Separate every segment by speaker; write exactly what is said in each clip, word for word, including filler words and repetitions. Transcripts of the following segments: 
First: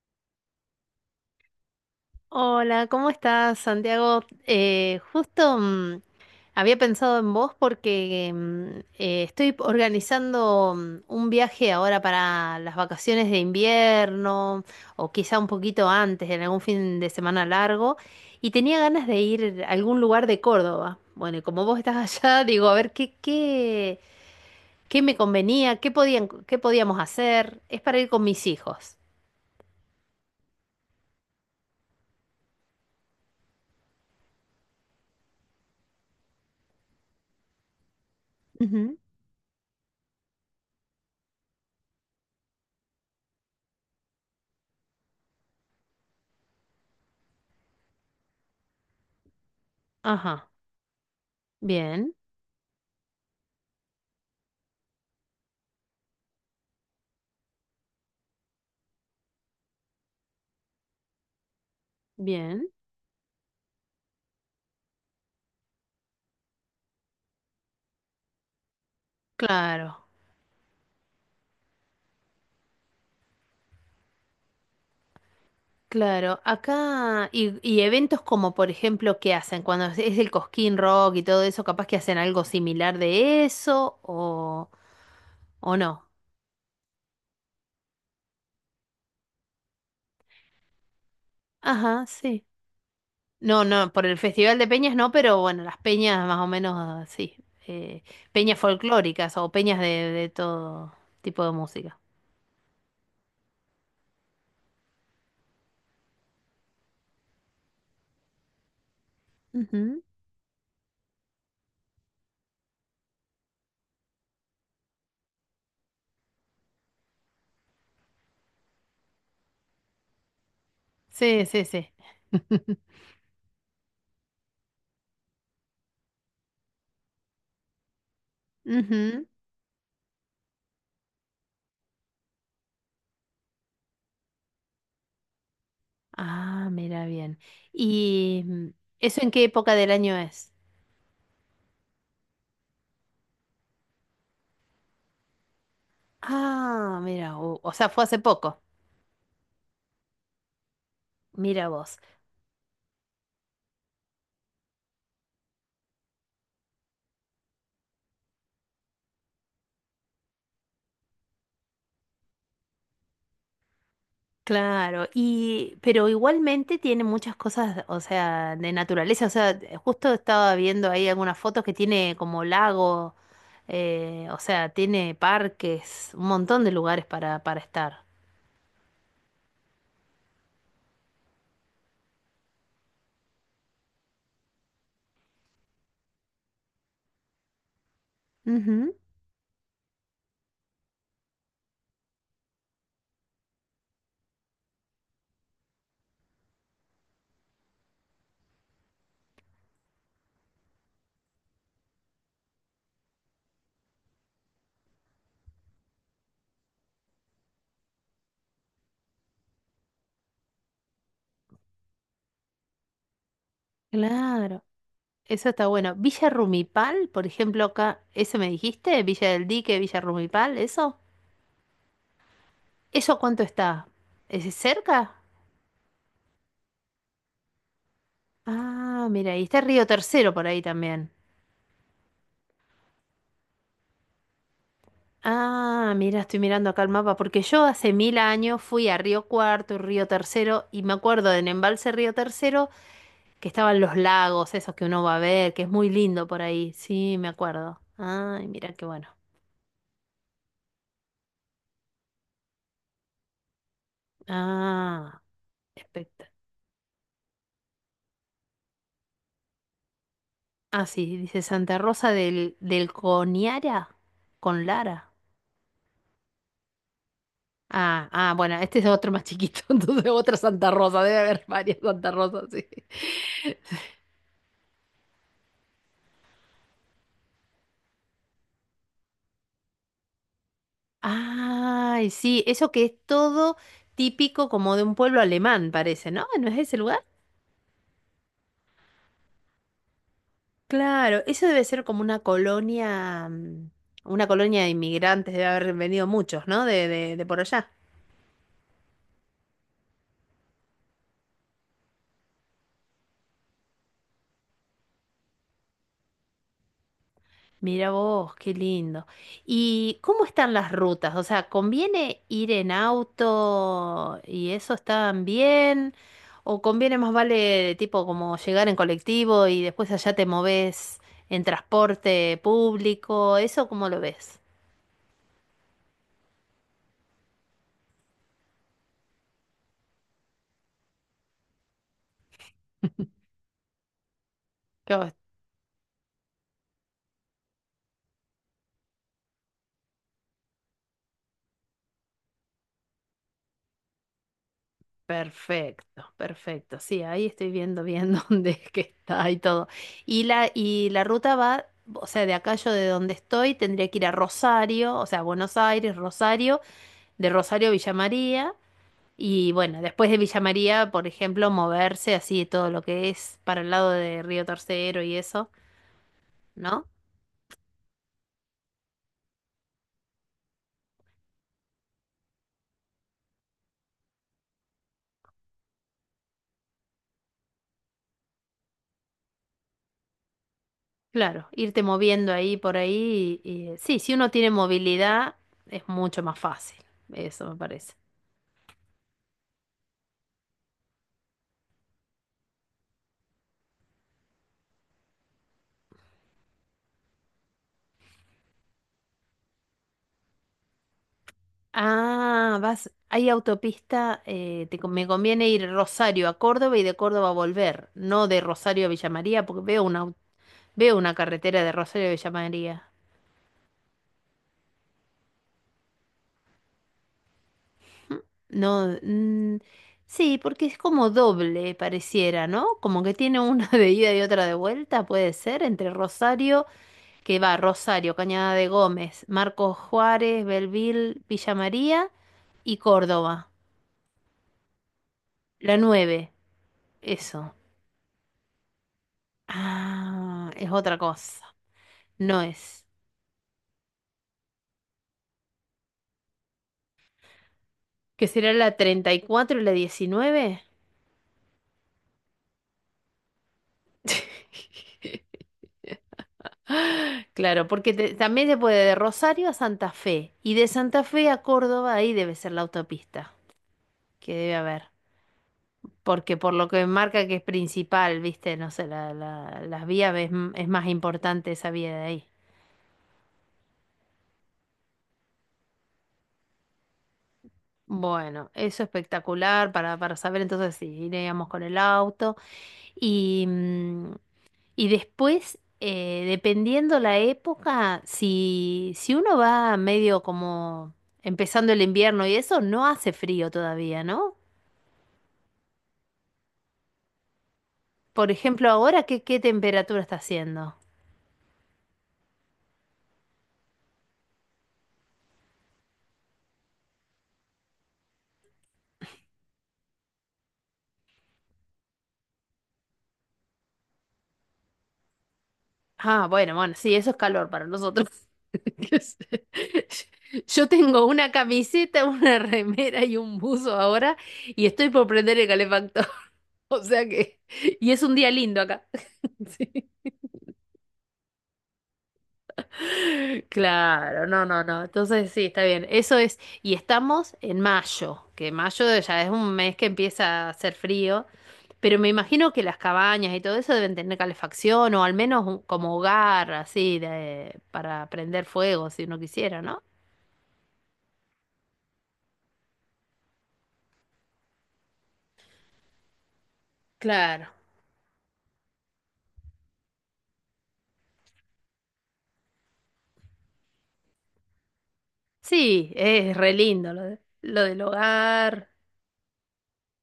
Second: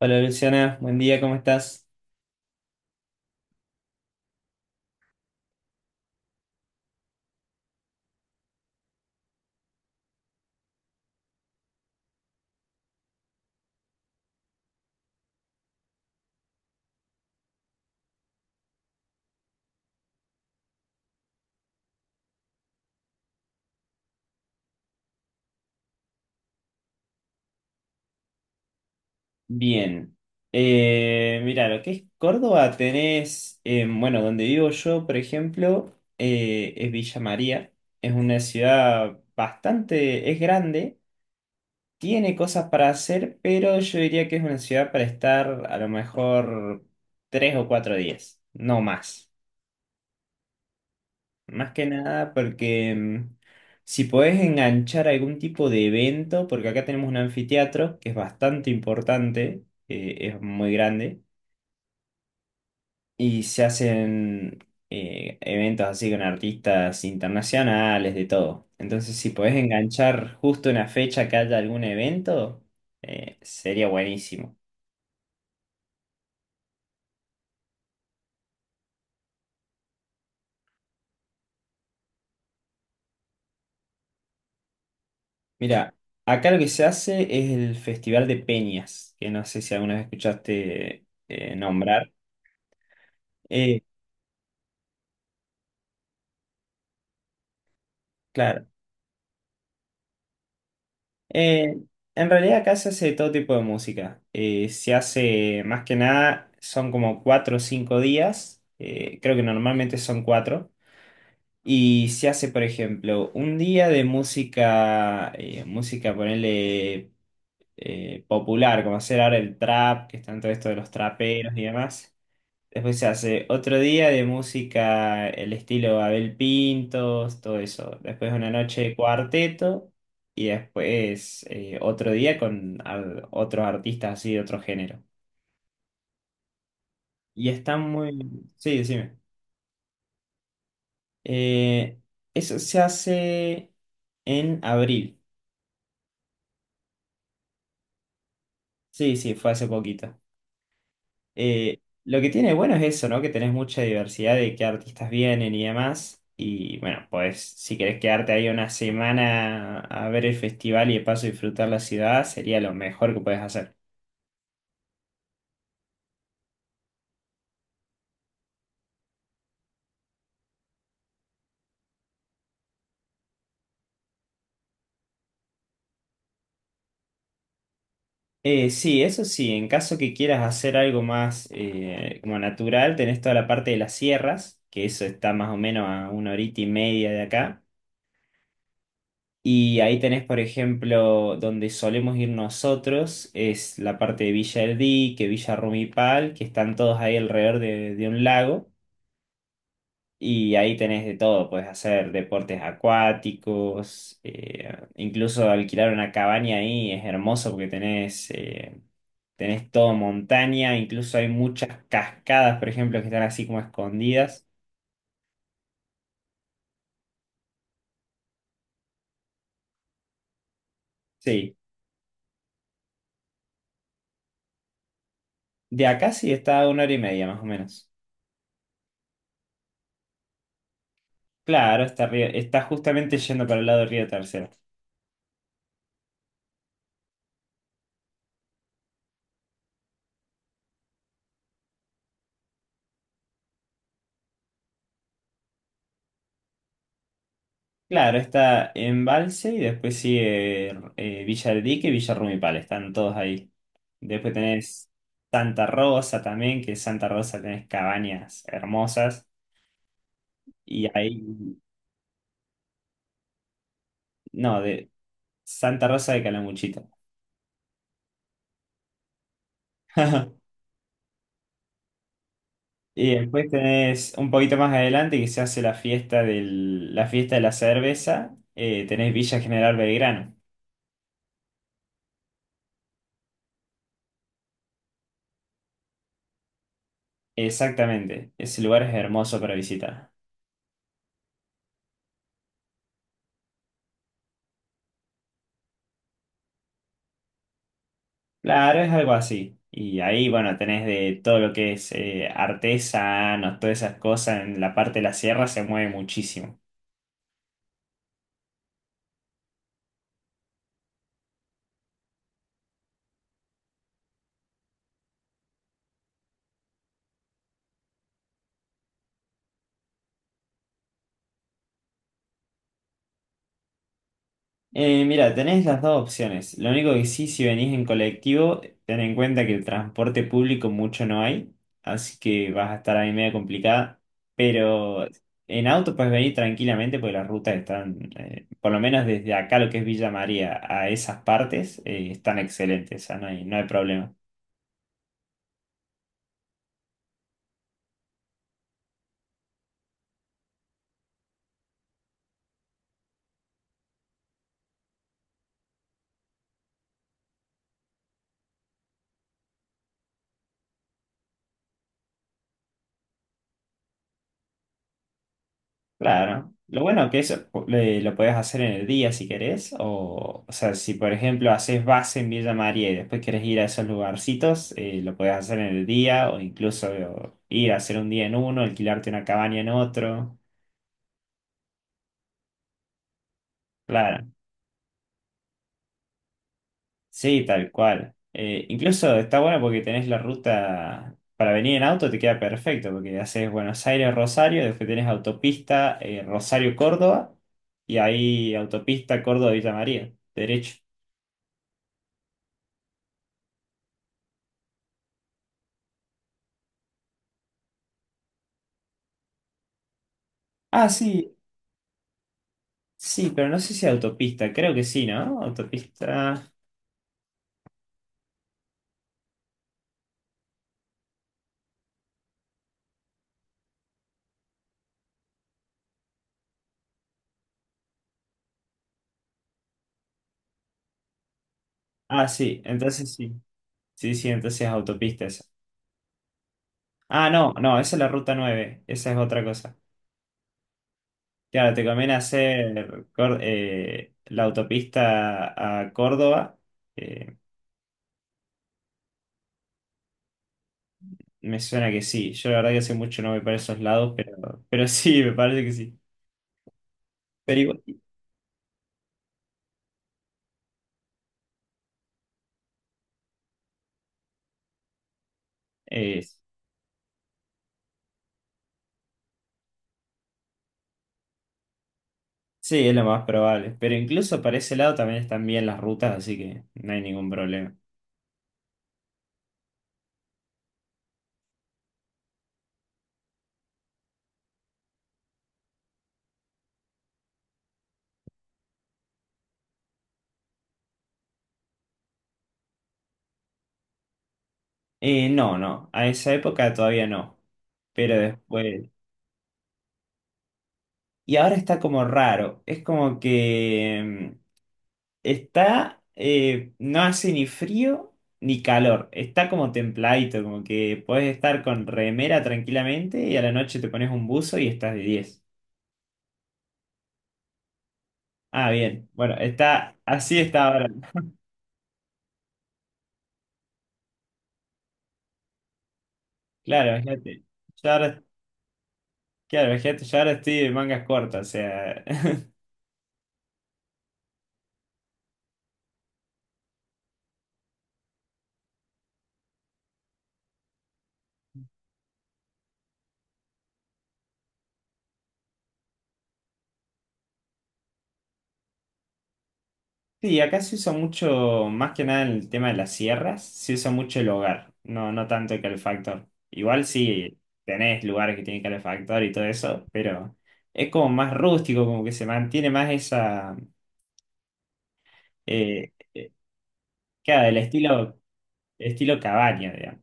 Speaker 1: Hola Luciana, buen día, ¿cómo estás?
Speaker 2: Hola, ¿cómo estás, Santiago? Eh, justo mm, había pensado en vos porque mm, eh, estoy organizando mm, un viaje ahora para las vacaciones de invierno, o quizá un poquito antes, en algún fin de semana largo, y tenía ganas de ir a algún lugar de Córdoba. Bueno, y como vos estás allá, digo, a ver qué, qué, qué me convenía, qué podían, qué podíamos hacer. Es para ir con mis hijos.
Speaker 1: Bien. Eh, mira, lo que es Córdoba tenés, eh, bueno, donde vivo yo, por ejemplo, eh, es Villa María. Es una
Speaker 2: Ujú.
Speaker 1: ciudad bastante, es grande, tiene cosas para hacer, pero yo diría que es una ciudad para estar a lo mejor tres o cuatro días, no más.
Speaker 2: Ajá,
Speaker 1: Más que
Speaker 2: bien,
Speaker 1: nada porque mm, si podés enganchar algún tipo de evento, porque acá tenemos un anfiteatro que es bastante importante, eh, es muy grande,
Speaker 2: bien,
Speaker 1: y se hacen eh, eventos así con artistas internacionales, de todo. Entonces, si podés
Speaker 2: claro.
Speaker 1: enganchar justo una fecha que haya algún evento, eh, sería buenísimo.
Speaker 2: Claro, acá y, y eventos como por ejemplo, ¿qué hacen? Cuando es es el Cosquín Rock y todo eso, capaz que hacen algo similar de eso o, o
Speaker 1: Mira,
Speaker 2: no.
Speaker 1: acá lo que se hace es el Festival de Peñas, que no sé si alguna vez escuchaste eh,
Speaker 2: Ajá,
Speaker 1: nombrar.
Speaker 2: sí. No,
Speaker 1: Eh,
Speaker 2: no, por el Festival de Peñas no, pero bueno, las peñas más o menos ah, sí. eh, Peñas
Speaker 1: claro.
Speaker 2: folclóricas o peñas de, de todo tipo de
Speaker 1: Eh,
Speaker 2: música.
Speaker 1: en realidad acá se hace todo tipo de música. Eh, se hace más que nada, son como cuatro o cinco días. Eh, creo que normalmente
Speaker 2: Ujú.
Speaker 1: son cuatro. Y se hace, por ejemplo, un día de música, eh, música, ponerle popular, como hacer ahora el trap, que están todo esto de los
Speaker 2: Sí,
Speaker 1: traperos y
Speaker 2: sí, sí.
Speaker 1: demás. Después se hace otro día de música, el estilo Abel Pintos, todo eso. Después una noche de
Speaker 2: Ujú.
Speaker 1: cuarteto y después eh, otro día con ar- otros artistas así de otro género.
Speaker 2: Ah, mira bien.
Speaker 1: Y está
Speaker 2: ¿Y
Speaker 1: muy...
Speaker 2: mm,
Speaker 1: Sí, decime.
Speaker 2: Eso, ¿en qué época del año es?
Speaker 1: Eh, eso se hace en abril.
Speaker 2: Ah, mira, o, o sea, fue hace poco.
Speaker 1: Sí, sí, fue hace poquito.
Speaker 2: Mira
Speaker 1: Eh,
Speaker 2: vos.
Speaker 1: lo que tiene bueno es eso, ¿no? Que tenés mucha diversidad de qué artistas vienen y demás. Y bueno, pues si querés quedarte ahí una semana a ver el festival y de paso disfrutar la ciudad, sería lo mejor que puedes hacer.
Speaker 2: Claro, y pero igualmente tiene muchas cosas, o sea, de naturaleza, o sea, eh, justo estaba viendo ahí algunas fotos que tiene como lago, eh, o sea, tiene parques, un montón de lugares para para estar.
Speaker 1: Eh, sí, eso sí, en caso que quieras hacer algo más eh, como natural, tenés toda la parte de las sierras, que eso está más o menos a una horita y media de acá.
Speaker 2: Ujú,
Speaker 1: Y ahí tenés, por ejemplo, donde solemos ir nosotros, es la parte de Villa El Dique, Villa Rumipal, que están todos ahí alrededor de, de un lago. Y ahí tenés de todo, puedes hacer deportes acuáticos, eh, incluso alquilar una cabaña ahí es hermoso porque tenés, eh, tenés todo montaña, incluso hay muchas cascadas, por ejemplo, que están así como escondidas.
Speaker 2: claro, eso está bueno. Villa Rumipal, por ejemplo, acá, ¿ese me dijiste? Villa del Dique, Villa Rumipal, ¿eso?
Speaker 1: Sí,
Speaker 2: ¿Eso cuánto está? ¿Es cerca?
Speaker 1: de acá sí está a una hora y media más o menos.
Speaker 2: Ah, mira, y está Río Tercero por ahí también.
Speaker 1: Claro, está, río- está justamente yendo para el lado del río Tercero.
Speaker 2: Ah, mira, estoy mirando acá el mapa, porque yo hace mil años fui a Río Cuarto y Río Tercero, y me acuerdo del embalse Río Tercero, que estaban los lagos, esos que uno va a ver, que es muy lindo por ahí. Sí, me acuerdo.
Speaker 1: Claro,
Speaker 2: Ay,
Speaker 1: está
Speaker 2: mira qué bueno.
Speaker 1: Embalse y después sigue eh, Villa del Dique y Villa Rumipal, están todos ahí. Después tenés
Speaker 2: Ah,
Speaker 1: Santa Rosa
Speaker 2: espectacular.
Speaker 1: también, que Santa Rosa tenés cabañas hermosas. Y
Speaker 2: Ah, sí, dice
Speaker 1: ahí,
Speaker 2: Santa Rosa del, del Coniara
Speaker 1: no,
Speaker 2: con
Speaker 1: de
Speaker 2: Lara.
Speaker 1: Santa Rosa de Calamuchita.
Speaker 2: Ah, ah, bueno, este es otro más chiquito, entonces otra Santa Rosa, debe haber varias Santa Rosas, sí.
Speaker 1: Y después tenés un poquito más adelante que se hace la fiesta del, la fiesta de la cerveza, eh, tenés Villa General Belgrano.
Speaker 2: Ay, sí, eso que es todo típico como de un pueblo alemán, parece, ¿no? ¿No es ese lugar?
Speaker 1: Exactamente, ese lugar es hermoso para visitar.
Speaker 2: Claro, eso debe ser como una colonia, mm, una colonia de inmigrantes, debe haber venido muchos, ¿no? De, de, de por allá.
Speaker 1: Claro, es algo así. Y ahí, bueno, tenés de todo lo que es eh, artesanos, todas esas cosas en la parte de la sierra se mueve muchísimo.
Speaker 2: Mira vos, qué lindo. ¿Y cómo están las rutas? O sea, ¿conviene ir en auto y eso están bien? ¿O conviene más vale tipo como llegar en colectivo y después allá te moves en transporte público? ¿Eso cómo lo ves?
Speaker 1: Eh, mira, tenés las dos opciones. Lo único que sí, si venís en colectivo, ten en cuenta que el transporte público mucho no hay, así que vas a estar ahí media complicada. Pero
Speaker 2: Yo,
Speaker 1: en auto puedes venir tranquilamente porque las rutas están, eh, por lo menos desde acá, lo que es Villa María, a esas partes, eh, están excelentes, o sea, no hay, no hay problema.
Speaker 2: perfecto, perfecto. Sí, ahí estoy viendo bien dónde es que está y todo. Y la, y la ruta va, o sea, de acá, yo de donde estoy tendría que ir a Rosario, o sea, Buenos Aires, Rosario, de Rosario a Villa María. Y bueno, después de Villa María, por ejemplo, moverse así todo lo que es para el lado de Río Tercero y eso,
Speaker 1: Claro. Lo
Speaker 2: ¿no?
Speaker 1: bueno que eso eh, lo puedes hacer en el día si querés, o, o sea, si por ejemplo haces base en Villa María y después querés ir a esos lugarcitos, eh, lo puedes hacer en el día o incluso o, ir a hacer un día en uno, alquilarte una cabaña en otro.
Speaker 2: Claro, irte moviendo ahí por ahí. Y- y, sí, si
Speaker 1: Claro,
Speaker 2: uno tiene movilidad, es mucho más fácil.
Speaker 1: sí,
Speaker 2: Eso me
Speaker 1: tal
Speaker 2: parece.
Speaker 1: cual. Eh, incluso está bueno porque tenés la ruta para venir en auto, te queda perfecto porque haces Buenos Aires, Rosario, después tenés autopista eh, Rosario, Córdoba y ahí autopista Córdoba, Villa María, derecho.
Speaker 2: Ah, vas, hay autopista, eh, te con- me conviene ir Rosario a Córdoba y de Córdoba a volver, no de Rosario a Villa María, porque veo una, au-
Speaker 1: Ah,
Speaker 2: veo una
Speaker 1: sí,
Speaker 2: carretera de Rosario a Villa María.
Speaker 1: sí, pero no sé si autopista, creo que sí, ¿no? Autopista.
Speaker 2: No, mm, Sí, porque es como doble, pareciera, ¿no? Como que tiene una de ida y otra de vuelta, puede ser, entre Rosario, que va Rosario, Cañada de Gómez, Marcos Juárez, Belville, Villa María
Speaker 1: Ah, sí,
Speaker 2: y
Speaker 1: entonces sí.
Speaker 2: Córdoba.
Speaker 1: Sí, sí, entonces es autopista esa.
Speaker 2: La nueve,
Speaker 1: Ah, no,
Speaker 2: eso.
Speaker 1: no, esa es la ruta nueve. Esa es otra cosa.
Speaker 2: Ah, es otra cosa.
Speaker 1: Claro, te conviene
Speaker 2: No es.
Speaker 1: hacer Cor- eh, la autopista a Córdoba. Eh,
Speaker 2: ¿Que será la treinta y cuatro y la diecinueve?
Speaker 1: me suena que sí. Yo la verdad que hace mucho no voy para esos lados, pero, pero sí, me parece que sí. Pero
Speaker 2: Claro,
Speaker 1: igual,
Speaker 2: porque te- también se puede de Rosario a Santa Fe y de Santa Fe a Córdoba, ahí debe ser la autopista. Que debe haber.
Speaker 1: eh,
Speaker 2: Porque por lo que marca que es principal, viste, no sé, la, la- las vías es, m- es más importante esa vía de ahí.
Speaker 1: sí, es lo más probable. Pero incluso para ese lado también están bien las rutas, así que no hay ningún problema.
Speaker 2: Bueno, eso espectacular para, para saber entonces si iríamos con el auto. Y, mm, y después, eh, dependiendo la época, si, si uno va medio como empezando el invierno y eso, no hace frío todavía, ¿no?
Speaker 1: Eh, no, no, a esa época todavía no, pero
Speaker 2: Por ejemplo,
Speaker 1: después...
Speaker 2: ahora, ¿qué, qué temperatura está haciendo?
Speaker 1: Y ahora está como raro, es como que mm, está, eh, no hace ni frío ni calor, está como templadito, como que puedes estar con remera tranquilamente y a la noche te pones un buzo y estás de diez
Speaker 2: Ah, bueno, bueno, sí, eso es calor para nosotros.
Speaker 1: Ah,
Speaker 2: Qué
Speaker 1: bien, bueno,
Speaker 2: sé.
Speaker 1: está, así está
Speaker 2: Yo
Speaker 1: ahora.
Speaker 2: tengo una camiseta, una remera y un buzo ahora y estoy por prender el calefactor. O
Speaker 1: Claro,
Speaker 2: sea que,
Speaker 1: fíjate, yo
Speaker 2: y es un
Speaker 1: ahora,
Speaker 2: día lindo acá.
Speaker 1: claro,
Speaker 2: Sí.
Speaker 1: fíjate, yo ahora estoy de mangas cortas, o sea...
Speaker 2: Claro, no, no, no. Entonces sí, está bien. Eso es, y estamos en mayo, que mayo ya es un mes que empieza a hacer frío, pero me imagino que las cabañas y todo eso deben tener calefacción o al menos un- como hogar así de, para prender fuego si uno quisiera, ¿no?
Speaker 1: Sí, acá se usa mucho, más que nada en el tema de las sierras, se usa mucho el hogar, no, no tanto el calefactor. Igual sí
Speaker 2: Claro.
Speaker 1: tenés lugares que tienen calefactor y todo eso, pero es como más rústico, como que se mantiene más esa, eh,
Speaker 2: Sí,
Speaker 1: eh,
Speaker 2: es re lindo lo de-
Speaker 1: claro, el
Speaker 2: lo del
Speaker 1: estilo,
Speaker 2: hogar.
Speaker 1: estilo cabaña, digamos.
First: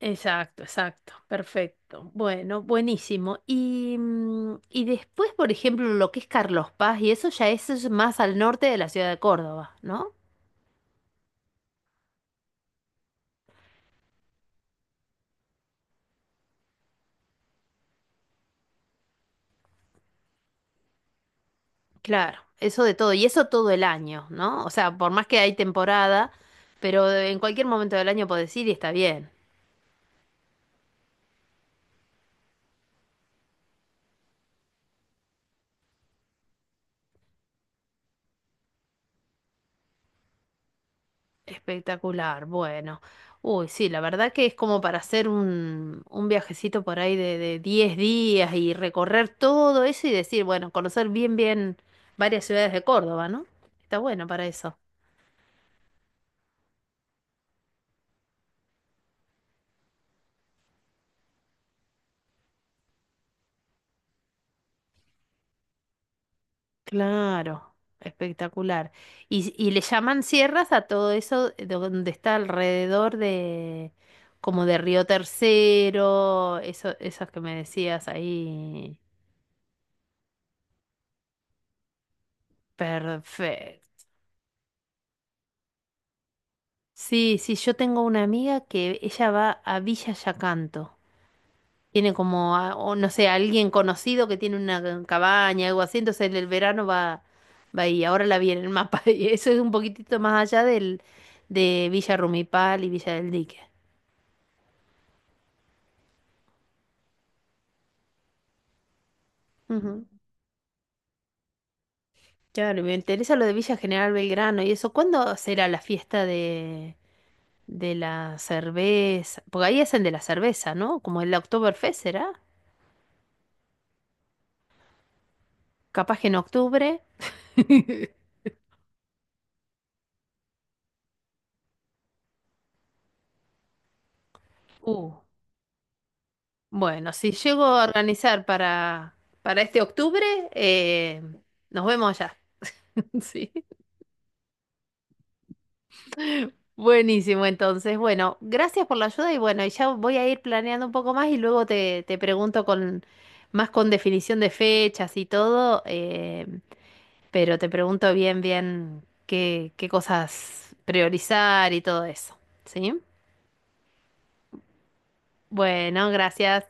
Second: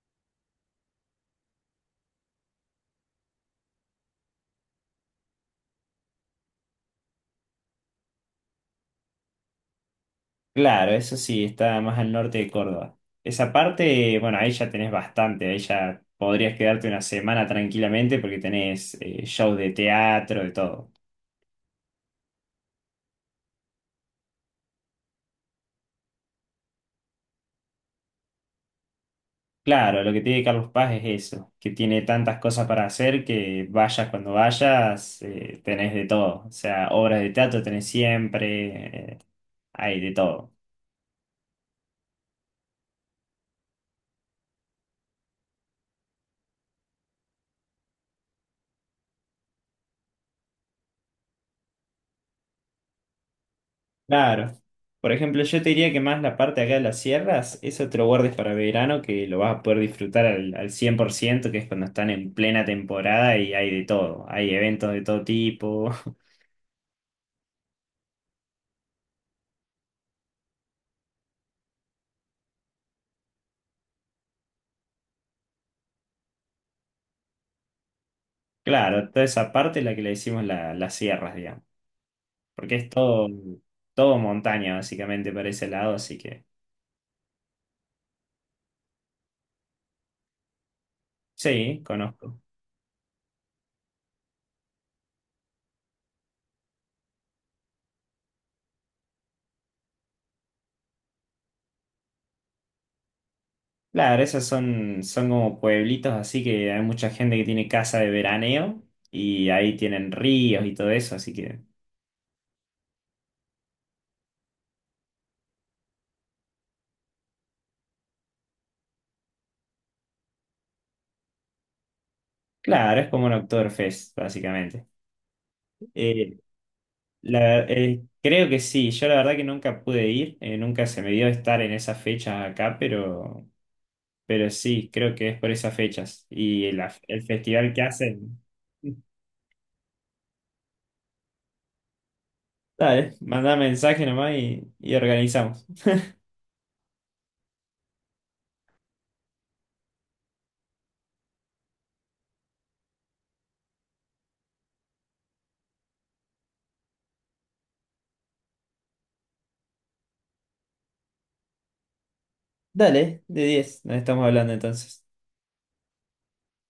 Speaker 2: Exacto, exacto. Perfecto. Bueno, buenísimo. Y, mm, y después, por ejemplo, lo que es Carlos Paz, y eso, ya eso es más al norte de la ciudad de Córdoba, ¿no?
Speaker 1: Claro, eso sí, está más al norte de Córdoba. Esa parte, bueno, ahí ya tenés bastante, ahí ya podrías quedarte una semana tranquilamente porque tenés eh, shows de teatro, de todo.
Speaker 2: Claro, eso de todo. Y eso todo el año, ¿no? O sea, por más que hay temporada, pero en cualquier momento del año podés ir y está bien.
Speaker 1: Claro, lo que tiene Carlos Paz es eso, que tiene tantas cosas para hacer que vayas cuando vayas, eh, tenés de todo. O sea, obras de teatro tenés siempre, eh, hay de todo.
Speaker 2: Espectacular, bueno. Uy, sí, la verdad que es como para hacer un, un viajecito por ahí de, de diez días y recorrer todo eso y decir, bueno, conocer bien, bien varias ciudades de Córdoba, ¿no? Está bueno para
Speaker 1: Claro.
Speaker 2: eso.
Speaker 1: Por ejemplo, yo te diría que más la parte acá de las sierras, eso te lo guardes para verano, que lo vas a poder disfrutar al, al cien por ciento, que es cuando están en plena temporada y hay de todo. Hay eventos de todo tipo.
Speaker 2: Claro, espectacular. Y, y le llaman sierras a todo eso donde está alrededor de, como de Río Tercero, eso, esas que me decías ahí.
Speaker 1: Claro, toda esa parte es la que le decimos la- las sierras, digamos. Porque es todo,
Speaker 2: Perfecto.
Speaker 1: todo montaña básicamente para ese lado, así que
Speaker 2: Sí, sí, yo tengo una amiga que ella va a Villa Yacanto.
Speaker 1: sí,
Speaker 2: Tiene
Speaker 1: conozco.
Speaker 2: como, a- o no sé, alguien conocido que tiene una cabaña, algo así, entonces en el verano va, va ahí. Ahora la vi en el mapa y eso es un poquitito más allá del, de Villa Rumipal y Villa del Dique.
Speaker 1: Claro, esos son, son como pueblitos, así que hay mucha gente que tiene casa de veraneo y ahí
Speaker 2: Ujú.
Speaker 1: tienen ríos y todo eso, así que
Speaker 2: Claro, me interesa lo de Villa General Belgrano y eso. ¿Cuándo será la fiesta de, de la cerveza? Porque ahí hacen de la cerveza, ¿no? Como el Oktoberfest será.
Speaker 1: claro, es como un Oktoberfest básicamente.
Speaker 2: Capaz que en
Speaker 1: Eh,
Speaker 2: octubre.
Speaker 1: la- eh, creo que sí, yo la verdad que nunca pude ir, eh, nunca se me dio estar en esas fechas acá, pero, pero sí,
Speaker 2: Uh.
Speaker 1: creo que es por esas fechas y el,
Speaker 2: Bueno,
Speaker 1: el
Speaker 2: si llego
Speaker 1: festival que
Speaker 2: a
Speaker 1: hacen.
Speaker 2: organizar para, para este octubre, eh, nos vemos allá.
Speaker 1: Dale,
Speaker 2: Sí.
Speaker 1: mandá mensaje nomás y, y organizamos.
Speaker 2: Buenísimo, entonces. Bueno, gracias por la ayuda y bueno, y ya voy a ir planeando un poco más y luego te, te pregunto con más con definición de fechas y todo, eh, pero te pregunto bien, bien qué, qué cosas priorizar y todo eso. ¿Sí?
Speaker 1: Dale, de diez, nos estamos hablando entonces.
Speaker 2: Bueno, gracias.